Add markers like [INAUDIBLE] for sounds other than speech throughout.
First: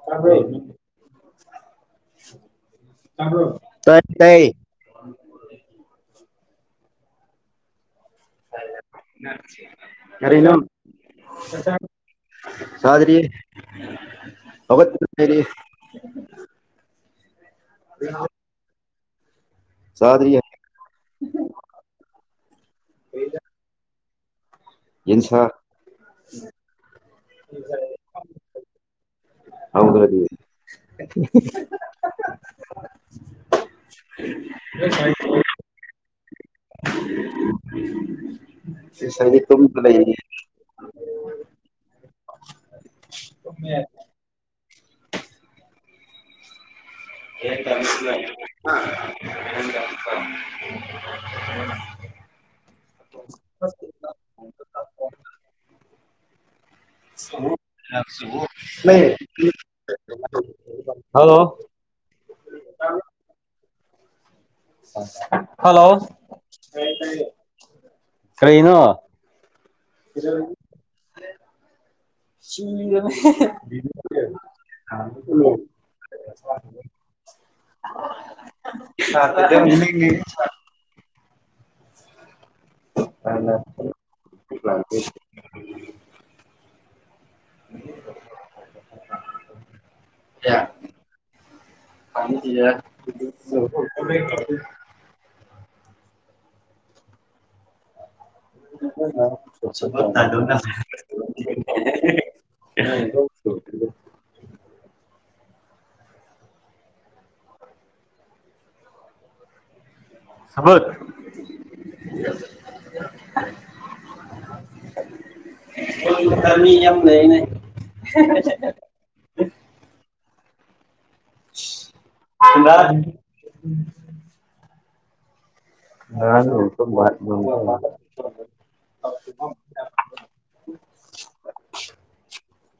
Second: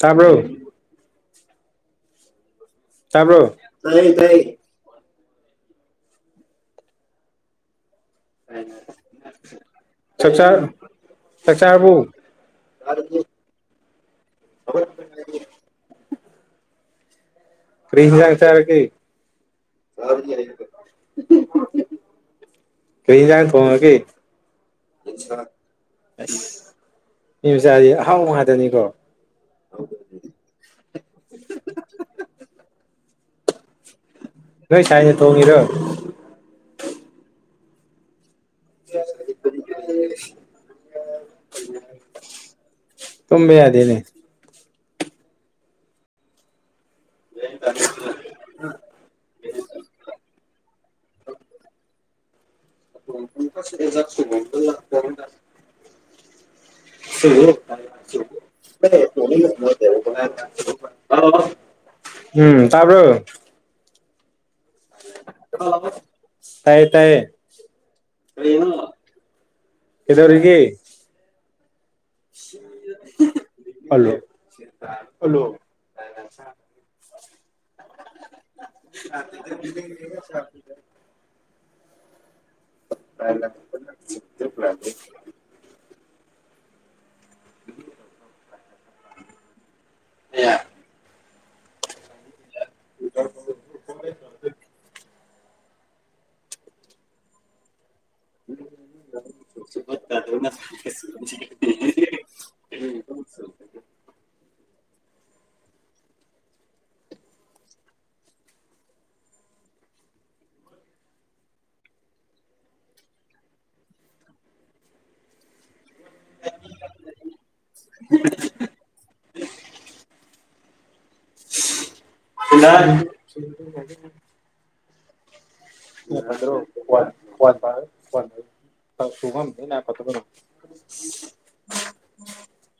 ꯇꯕ꯭ꯔꯣ [UNINTELLIGIBLE] ꯇꯥꯕ꯭ꯔꯣ ꯇꯥꯏ ꯇꯥꯏ ꯀꯔꯤꯅꯤ ꯆꯥꯛꯆꯥ ꯆꯥꯛꯆꯥꯥꯔꯕꯨ ꯆꯥꯗꯔ꯭ꯤ [UNINTELLIGIBLE] ꯍꯧꯒꯠꯇꯔꯤ ꯀꯔꯤ ꯍꯦꯟꯖꯥꯡ ꯆꯔꯒꯦ ꯆꯥꯗ꯭ꯔꯤ [UNINTELLIGIBLE] ꯀꯩ ꯍꯦꯟꯖꯥꯡ ꯊꯣꯡꯉꯒꯦ ꯌꯦꯟꯁꯥ [UNINTELLIGIBLE] ꯃꯤ ꯃꯆꯥꯗꯤ ꯑꯍꯥꯎ ꯉꯥꯛꯇꯅꯤꯀꯣ ꯍꯧꯗ꯭ꯔꯗꯤ [UNINTELLIGIBLE] ꯅꯣꯏ ꯁꯥꯏꯅ ꯊꯣꯡꯉꯤꯔꯣ [UNINTELLIGIBLE] [UNINTELLIGIBLE] ꯇꯨꯝꯕꯥ ꯌꯥꯗꯦꯅꯦ [UNINTELLIGIBLE] [UNINTELLIGIBLE] [UNINTELLIGIBLE] ꯍꯜꯂꯣ ꯎꯝ ꯇꯥꯕ꯭ꯔꯣ ꯍꯜꯂꯣ ꯇꯥꯏꯌꯦ ꯇꯥꯏꯌꯦ [UNINTELLIGIBLE] ꯀꯔꯤꯅꯣ ꯀꯩꯗꯧꯔꯤꯒꯦ ꯑꯜꯂꯣ [UNINTELLIGIBLE] [UNINTELLIGIBLE] [UNINTELLIGIBLE] [UNINTELLIGIBLE] [UNINTELLIGIBLE] [UNINTELLIGIBLE] ꯁꯃꯠ [UNINTELLIGIBLE] ꯊꯃꯤ ꯌꯥꯝ ꯂꯩꯅꯦ [UNINTELLIGIBLE] [UNINTELLIGIBLE] [UNINTELLIGIBLE]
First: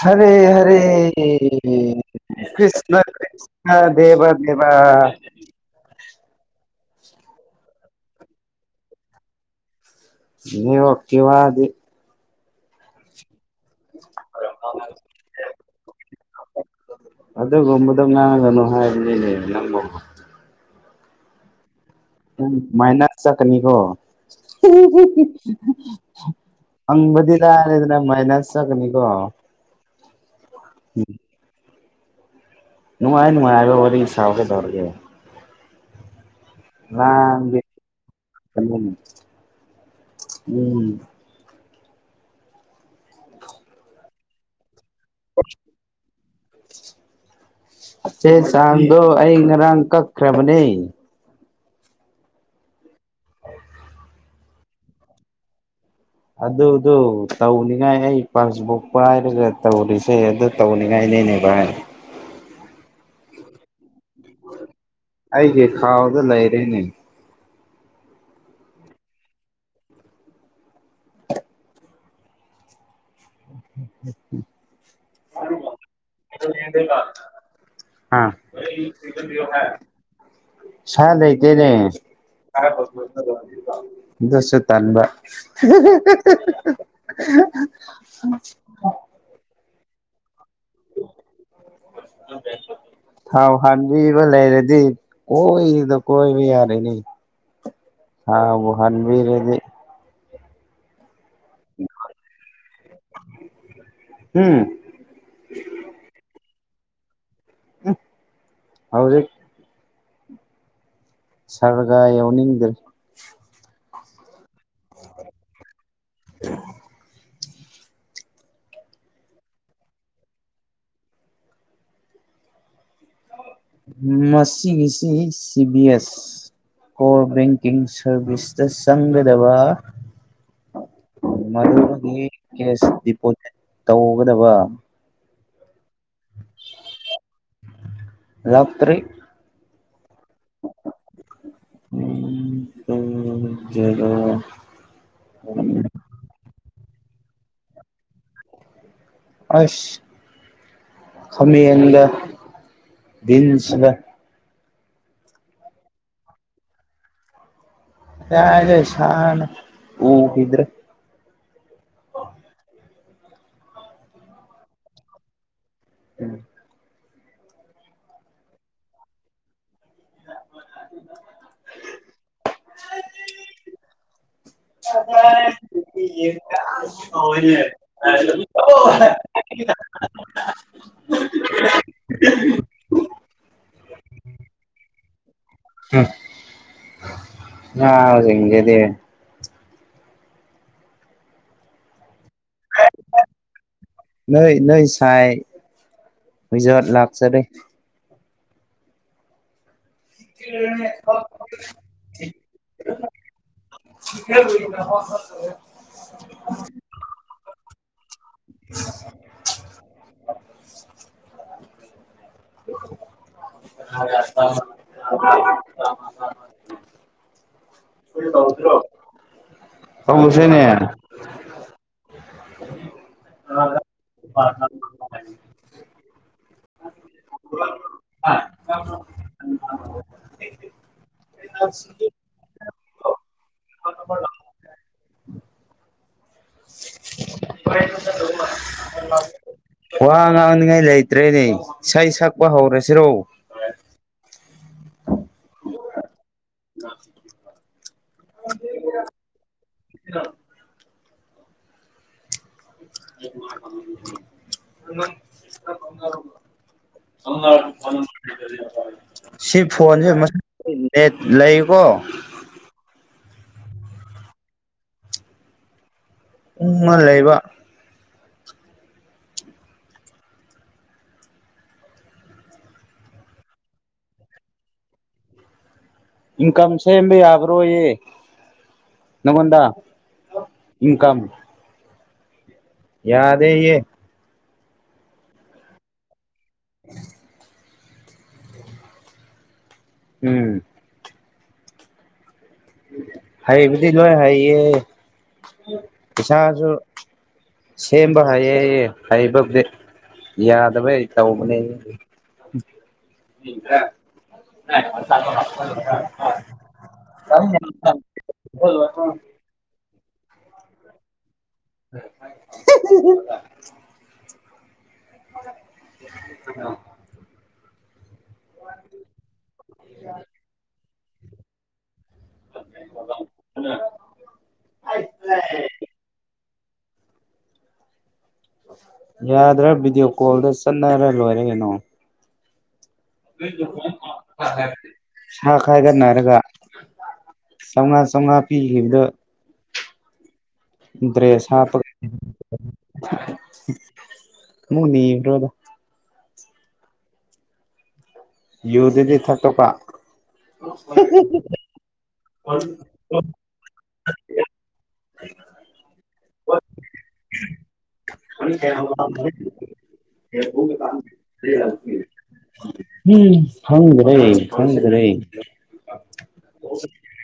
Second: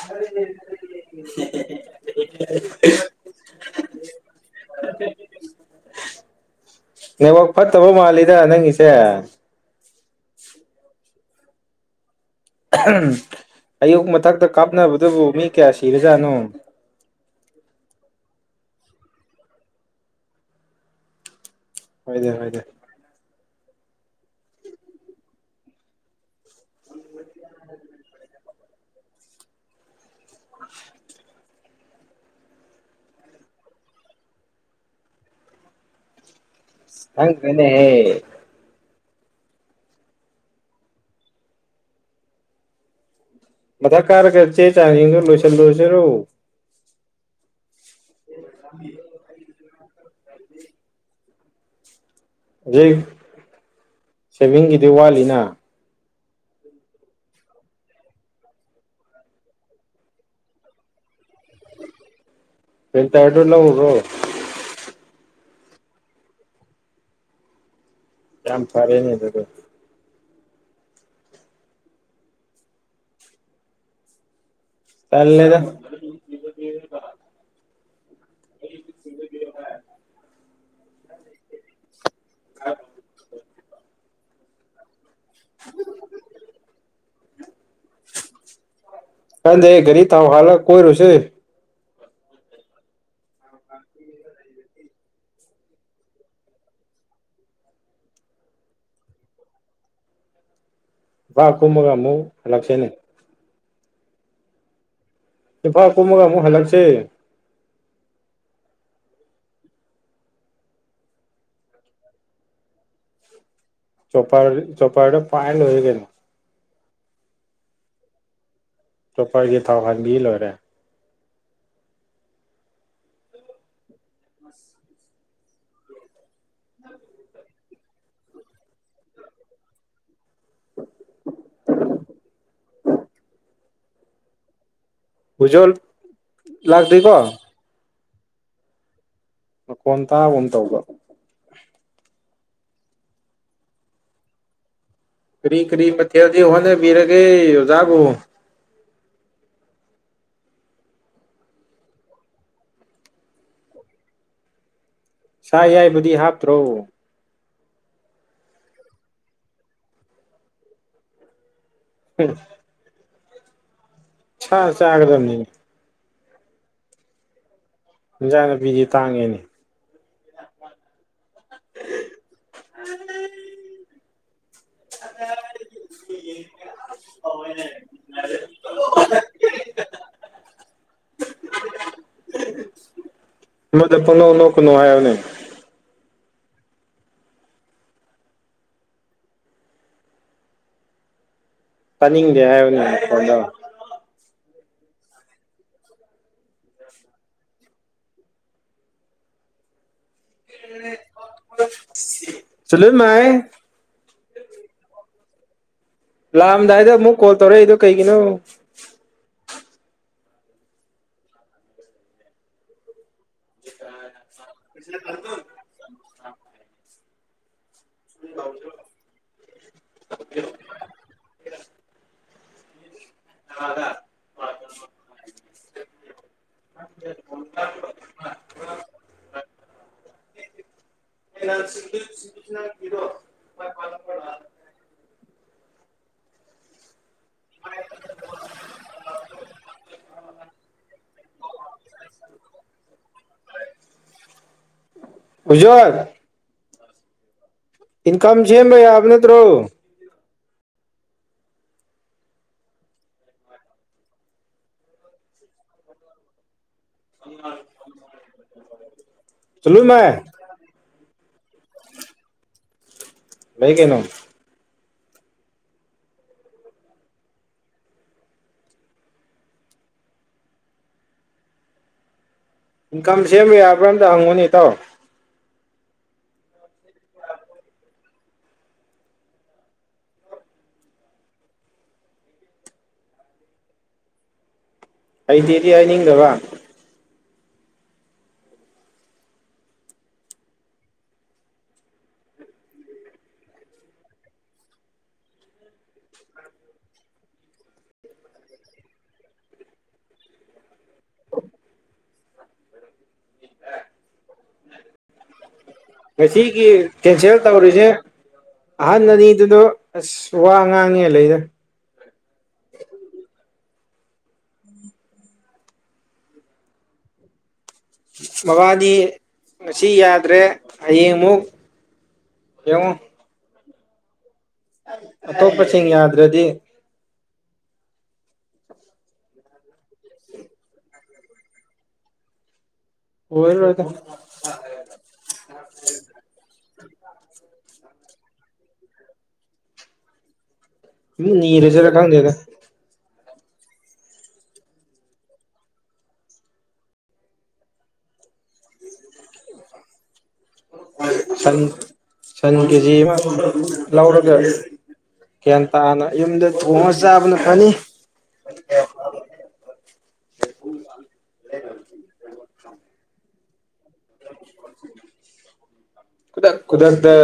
ꯍꯔꯦ ꯍꯔꯦ ꯀ꯭꯭ꯔꯤꯁꯅ ꯀ꯭꯭ꯔꯤꯁꯅ ꯗꯦꯕ ꯗꯦꯕ ꯍꯥ ꯍꯥ ꯍꯥ ꯅꯦꯇꯋꯥꯛ ꯐꯠꯇꯕ ꯃꯥꯜꯂꯤꯗ ꯅꯪꯒꯤꯁꯦ ꯅꯦꯇꯋꯥꯛꯀꯤ ꯋꯥꯗꯤ ꯑꯍꯝ ꯑꯌꯨꯛ ꯃꯊꯛꯇ ꯀꯥꯞꯅꯕꯗꯨꯕꯨ ꯃꯤ ꯀꯌꯥ ꯁꯤꯔꯖꯥꯠꯅꯣ ꯑꯗꯨꯒꯨꯝꯕꯗꯣ ꯉꯥꯡꯒꯅꯨ ꯍꯥꯏꯕꯅꯤꯅꯦ ꯅꯪꯕꯣ ꯍꯣꯏꯗ ꯎꯝ ꯍꯣꯏꯗ ꯃꯥꯏꯅꯁ ꯆꯠ ꯀꯅꯤꯀꯣ ꯍꯤ ꯍꯤ ꯍꯤ ꯍꯤ ꯍꯤ ꯐꯪꯕꯗꯤ ꯂꯥꯏꯔꯗꯅ ꯃꯥꯏꯅꯁ ꯆꯠꯀꯅꯤꯀꯣ ꯎꯝ ꯅꯨꯡꯉꯥꯏꯅ ꯅꯨꯡꯉꯥꯏꯕ ꯋꯥꯔꯤ ꯁꯥꯎ ꯀꯩꯇꯧꯔꯒꯦ ꯈꯪꯇ꯭ꯔꯦꯅꯦꯍꯦ ꯂꯥꯡꯒꯅꯨ ꯎꯝ ꯃꯊꯛ ꯀꯥꯔꯒ ꯆꯦ ꯆꯥꯡ ꯁꯤꯡꯗꯨ ꯂꯣꯏꯁꯤꯟꯂꯨꯔꯁꯤꯔꯣ ꯆꯦ ꯆꯥꯡꯗꯣ ꯑꯩ ꯉꯔꯥꯡ ꯀꯛꯈ꯭ꯔꯕꯅꯦ ꯍꯧꯖꯤꯛ ꯁꯦꯚꯤꯡꯒꯤꯗꯤ ꯋꯥꯠꯂꯤꯅ ꯑꯗꯨꯗꯣ ꯇꯧꯅꯤꯉꯥꯏ ꯑꯩ ꯄꯥꯁꯕꯨꯛ ꯄꯥꯏꯔꯒ ꯇꯧꯔꯤꯁꯦ ꯑꯗꯨ ꯇꯧꯅꯤꯡꯉꯥꯏꯅꯦꯅꯦ ꯚꯥꯏ ꯄ꯭ꯔꯤꯟꯇꯔꯗꯨ ꯂꯧꯔꯨꯔꯣ ꯑꯩꯒꯤ ꯈꯥꯎꯗ ꯂꯩꯔꯦꯅꯦ ꯌꯥꯝꯝ ꯐꯔꯦ ꯅꯦ ꯑꯗꯨꯗꯤ ꯎꯝ ꯎꯝ ꯎꯝ ꯇꯜꯂꯦꯗ ꯑ ꯁꯥ ꯂꯩꯇꯦꯅꯦ ꯍꯧꯖꯤꯛꯀꯤꯗꯣ ꯑꯗꯨꯁꯨ ꯇꯟꯕ ꯍꯤꯍꯤꯍꯤꯍꯥꯍꯥ ꯍ ꯀꯥꯟꯗꯦꯍꯦ ꯒꯥꯔꯤ ꯊꯥꯎ ꯍꯥꯟꯂꯥ ꯀꯣꯏꯔꯨꯁꯦ ꯅꯪ ꯒꯥꯔꯤ ꯁꯣꯗꯤ ꯊꯥꯎ ꯍꯥꯟꯕꯤꯕ ꯂꯩꯔꯗꯤ ꯀꯣꯏꯗ ꯀꯣꯏꯕ ꯌꯥꯔꯅꯤ ꯊꯥꯎꯕꯨ ꯍꯥꯟꯕꯤꯔꯗꯤ ꯄꯥꯠ ꯀꯨꯝꯃꯒ ꯑꯃꯨꯛ ꯍꯂꯛꯁꯦꯅꯦ ꯎꯝ ꯄꯥꯠ ꯀꯨꯝꯃꯒ ꯑꯃꯨꯛ ꯍꯜꯂꯛꯁꯦ ꯁꯦ ꯍꯧꯖꯤꯛ ꯁꯥꯔꯒ ꯌꯎꯅꯤꯡꯗ꯭ꯔꯦ ꯆꯣꯄꯔꯗ ꯆꯣꯄꯔꯗ ꯄꯥꯏꯔ ꯂꯣꯏꯔꯦ ꯀꯩꯅꯣ ꯆꯣꯄꯔꯒꯤ ꯊꯥꯎ ꯍꯥꯟꯕꯤ ꯂꯣꯏꯔꯦ ꯃꯁꯤꯒꯤꯁꯤ C B S core banking ꯁꯥꯔꯚꯤꯁꯇ ꯆꯪꯒꯗꯕ ꯃꯗꯨꯒꯤ ꯀꯦꯁ ꯗꯤꯄꯣꯖꯤꯠ ꯇꯧꯒꯗꯕ ꯕꯨꯖꯣꯜ ꯂꯥꯛꯇꯦꯀꯣ ꯂꯥꯛ ꯇ꯭ꯔꯤ ꯃꯈꯣꯟ ꯇꯥꯕꯒꯨꯝ ꯇꯧꯕ ꯗꯣ ꯀꯔꯤ ꯀꯔꯤ ꯃꯊꯦꯜꯗꯤ ꯍꯣꯠꯅ ꯕꯤꯔꯒꯦ ꯑꯣꯖꯥꯕꯨ ꯑꯩꯁ ꯈꯥꯃꯦꯟꯒ ꯚꯤꯟꯁꯒ ꯁꯥ ꯑꯌꯥꯏꯕꯗꯤ ꯍꯥꯞꯇ꯭ꯔꯣ ꯀꯔꯥꯏꯗꯩ ꯁꯥꯅꯣ ꯎꯈꯤꯗ꯭ꯔꯦ ꯎꯝ ꯁꯥ ꯆꯥꯒꯗꯝꯅꯤꯅꯦ ꯎꯝ ꯏꯟꯖꯥꯡ ꯅꯥꯄꯤꯗꯤ ꯇꯥꯡꯉꯦꯅꯦ ꯑꯃꯗ ꯄꯪꯅꯣꯛ ꯅꯣꯛꯀꯅꯨ ꯍꯥꯏꯌꯣꯅꯦ [UNINTELLIGIBLE] ꯍꯍ--ꯅꯥꯕꯖꯤꯡꯖꯤꯗꯤ ꯇꯥꯅꯤꯡꯗꯦ ꯍꯥꯏꯌꯨꯅꯦ ꯃꯈꯣꯟꯗꯣ ꯍꯣꯏ ꯅꯣꯏ ꯁꯥꯏ ꯑꯣꯏꯖꯕꯠ ꯂꯥꯛꯆꯔꯦ ꯆꯂꯨꯠ ꯃꯥꯏ [UNINTELLIGIBLE] ꯂꯥꯛꯑꯝꯗꯥꯏꯗ ꯑꯃꯨꯛ ꯀꯣꯜ ꯇꯧꯔꯛꯏꯗꯣ ꯀꯩꯒꯤꯅꯣ [INAUDIBLE] [UNINTELLIGIBLE] [UNINTELLIGIBLE] [UNINTELLIGIBLE] [UNINTELLIGIBLE] ꯐꯣꯟ ꯅꯝꯕꯔꯣ [UNINTELLIGIBLE] [UNINTELLIGIBLE] [UNINTELLIGIBLE] ꯋꯥ ꯉꯥꯡꯅꯤꯉꯥꯏ ꯂꯩꯇ꯭ꯔꯦꯅꯦ ꯏꯁꯩ ꯁꯛꯄ ꯍꯧꯔꯁꯤꯔꯣ ꯎꯖꯣꯏ [UNINTELLIGIBLE] ꯏꯟꯀꯝ ꯁꯦꯝꯕ ꯌꯥꯕ ꯅꯠꯇ꯭ꯔꯣ [UNINTELLIGIBLE] [UNINTELLIGIBLE] [UNINTELLIGIBLE] ꯁꯤ ꯆꯨꯂꯨꯞ ꯐꯣꯟꯁꯦ ꯃꯥꯏ ꯃꯁ [UNINTELLIGIBLE] ꯅꯦꯠ ꯂꯩꯉꯨꯀꯣ ꯂꯩ ꯀꯩꯅꯣ [UNINTELLIGIBLE] ꯂꯩꯕ ꯏꯟꯀꯝ ꯁꯦꯝꯕ ꯌꯥꯕ꯭ꯔꯥ ꯑꯝꯇ ꯍꯪꯉꯨꯅꯦ ꯏꯇꯥꯎ ꯏꯟꯀꯝ ꯁꯦꯝꯕ ꯌꯥꯕ꯭ꯔꯣꯌꯦ ꯅꯪꯉꯣꯟꯗ ꯏꯟꯀꯝ ꯌꯥꯗꯦ ꯌꯦ ꯍꯩꯇꯦꯗꯤ ꯍꯥꯏꯅꯤꯡꯗꯕ [UNINTELLIGIBLE] ꯎꯝ ꯍꯩꯕꯨꯗꯤ ꯂꯣꯏ ꯍꯩꯌꯦ ꯄꯩꯁꯥꯁꯨ ꯁꯦꯝꯕ ꯍꯩꯌꯦ ꯍꯩꯕꯕꯨꯗꯤ ꯌꯥꯗꯕꯩ ꯇꯧꯕꯅꯦ ꯉꯁꯤꯒꯤ ꯀꯦꯟꯁꯦꯜ ꯇꯧꯔꯤꯁꯦ ꯑꯍꯟ ꯑꯅꯤꯗꯨꯗꯣ [UNINTELLIGIBLE] ꯑꯁ ꯋꯥ ꯉꯥꯡꯉꯦ ꯂꯩꯗ [UNINTELLIGIBLE] [UNINTELLIGIBLE] [UNINTELLIGIBLE] ꯃꯥꯕꯥꯗꯤ ꯉꯁꯤ ꯌꯥꯗ꯭ꯔꯦ ꯍꯌꯦꯡ ꯑꯃꯨꯛ ꯌꯦꯡꯉꯣ [UNINTELLIGIBLE] ꯑꯇꯣꯞꯄꯁꯤꯡ ꯌꯥꯗ꯭ꯔꯗꯤ ꯌꯥꯗ꯭ꯔꯥ ꯚꯤꯗꯤꯑꯣ ꯀꯣꯜꯗ ꯆꯠꯅꯔ ꯂꯣꯏꯔꯦ ꯀꯩꯅꯣ ꯑꯣꯏꯔꯔꯣꯏꯗ ꯑꯃꯨꯛ ꯁꯥ ꯈꯏꯒꯠꯅꯔꯒ [UNINTELLIGIBLE] ꯆꯥꯝꯃꯉꯥ ꯄꯤꯈꯤꯕꯗꯣ ꯗ꯭ꯔꯦꯁ [UNINTELLIGIBLE] ꯀꯪꯗꯦꯗ [UNINTELLIGIBLE] ꯅꯤ꯭ꯔꯣꯗ ꯌꯨ ꯗꯨꯗꯤ ꯊꯛꯇꯣꯛꯄ [UNINTELLIGIBLE] ꯁꯟ ꯁꯟ ꯀꯦꯖꯤ ꯑꯃ ꯂꯧꯔꯒ ꯒ꯭ꯌꯥꯟ ꯇꯥꯅ ꯌꯨꯝꯗ ꯊꯣꯡꯉꯒ ꯆꯥꯕꯅ ꯐꯅꯤ ꯈꯪꯗꯔ꯭ꯦ ꯈꯪꯗꯔ꯭ꯦ ꯗ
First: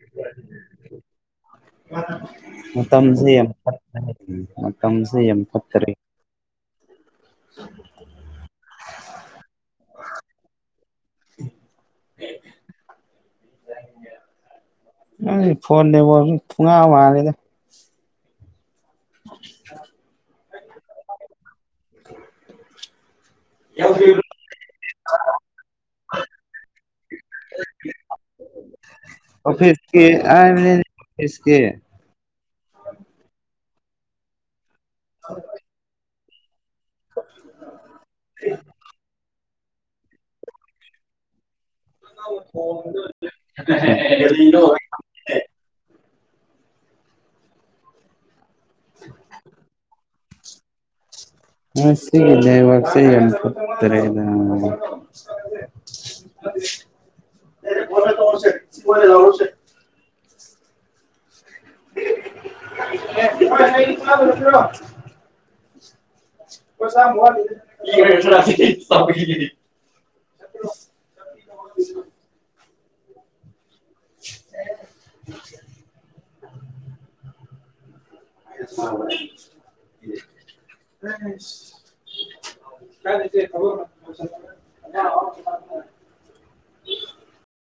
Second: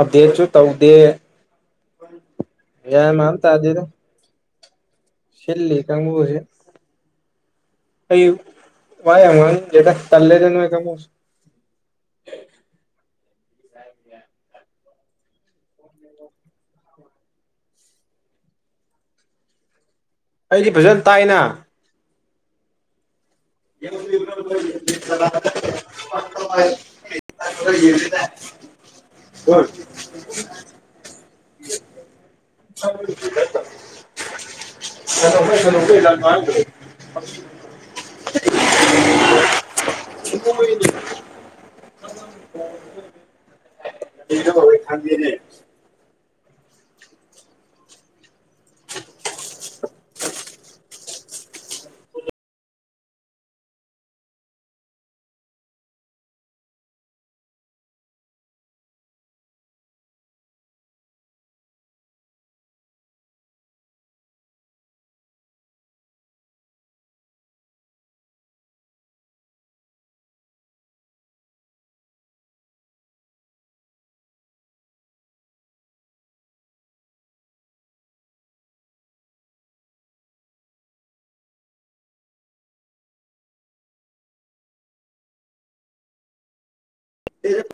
ꯑꯞꯗꯦꯠꯁꯨ ꯇꯧꯗꯦ ꯃꯇꯝꯁꯦ ꯌꯥꯝ [UNINTELLIGIBLE] [INAUDIBLE] ꯌꯥꯝ ꯁꯤꯂꯤ ꯀꯪꯕꯨꯁꯤ ꯑꯥꯌꯨ ꯋꯥ ꯌꯥꯝ ꯉꯪꯅꯤꯪꯗꯔ꯭ꯦꯗ ꯎꯟ ꯇꯥꯂꯦꯗꯥ ꯅꯣꯏ ꯀꯪꯕꯨꯁꯦ [INAUDIBLE] ꯐꯣꯟ ꯅꯦꯠꯋꯥꯛꯁꯤ ꯊꯨꯡꯉ ꯃꯥꯅꯤꯗ [INAUDIBLE] ꯑꯩꯗꯤ ꯐꯖꯅ ꯇꯥꯏꯅ [INAUDIBLE] ꯍꯥꯏꯕꯅꯤꯅꯦ [UNINTELLIGIBLE] ꯏꯁ ꯀꯦ [UNINTELLIGIBLE] [INAUDIBLE] [INAUDIBLE] [UNINTELLIGIBLE] [INAUDIBLE] ꯉꯁꯤ ꯅꯦꯠꯋꯥꯛꯁꯦ ꯌꯥꯝ ꯐꯖꯗꯔꯦ ꯅ [UNINTELLIGIBLE] [INAUDIBLE] [INAUDIBLE] [UNINTELLIGIBLE]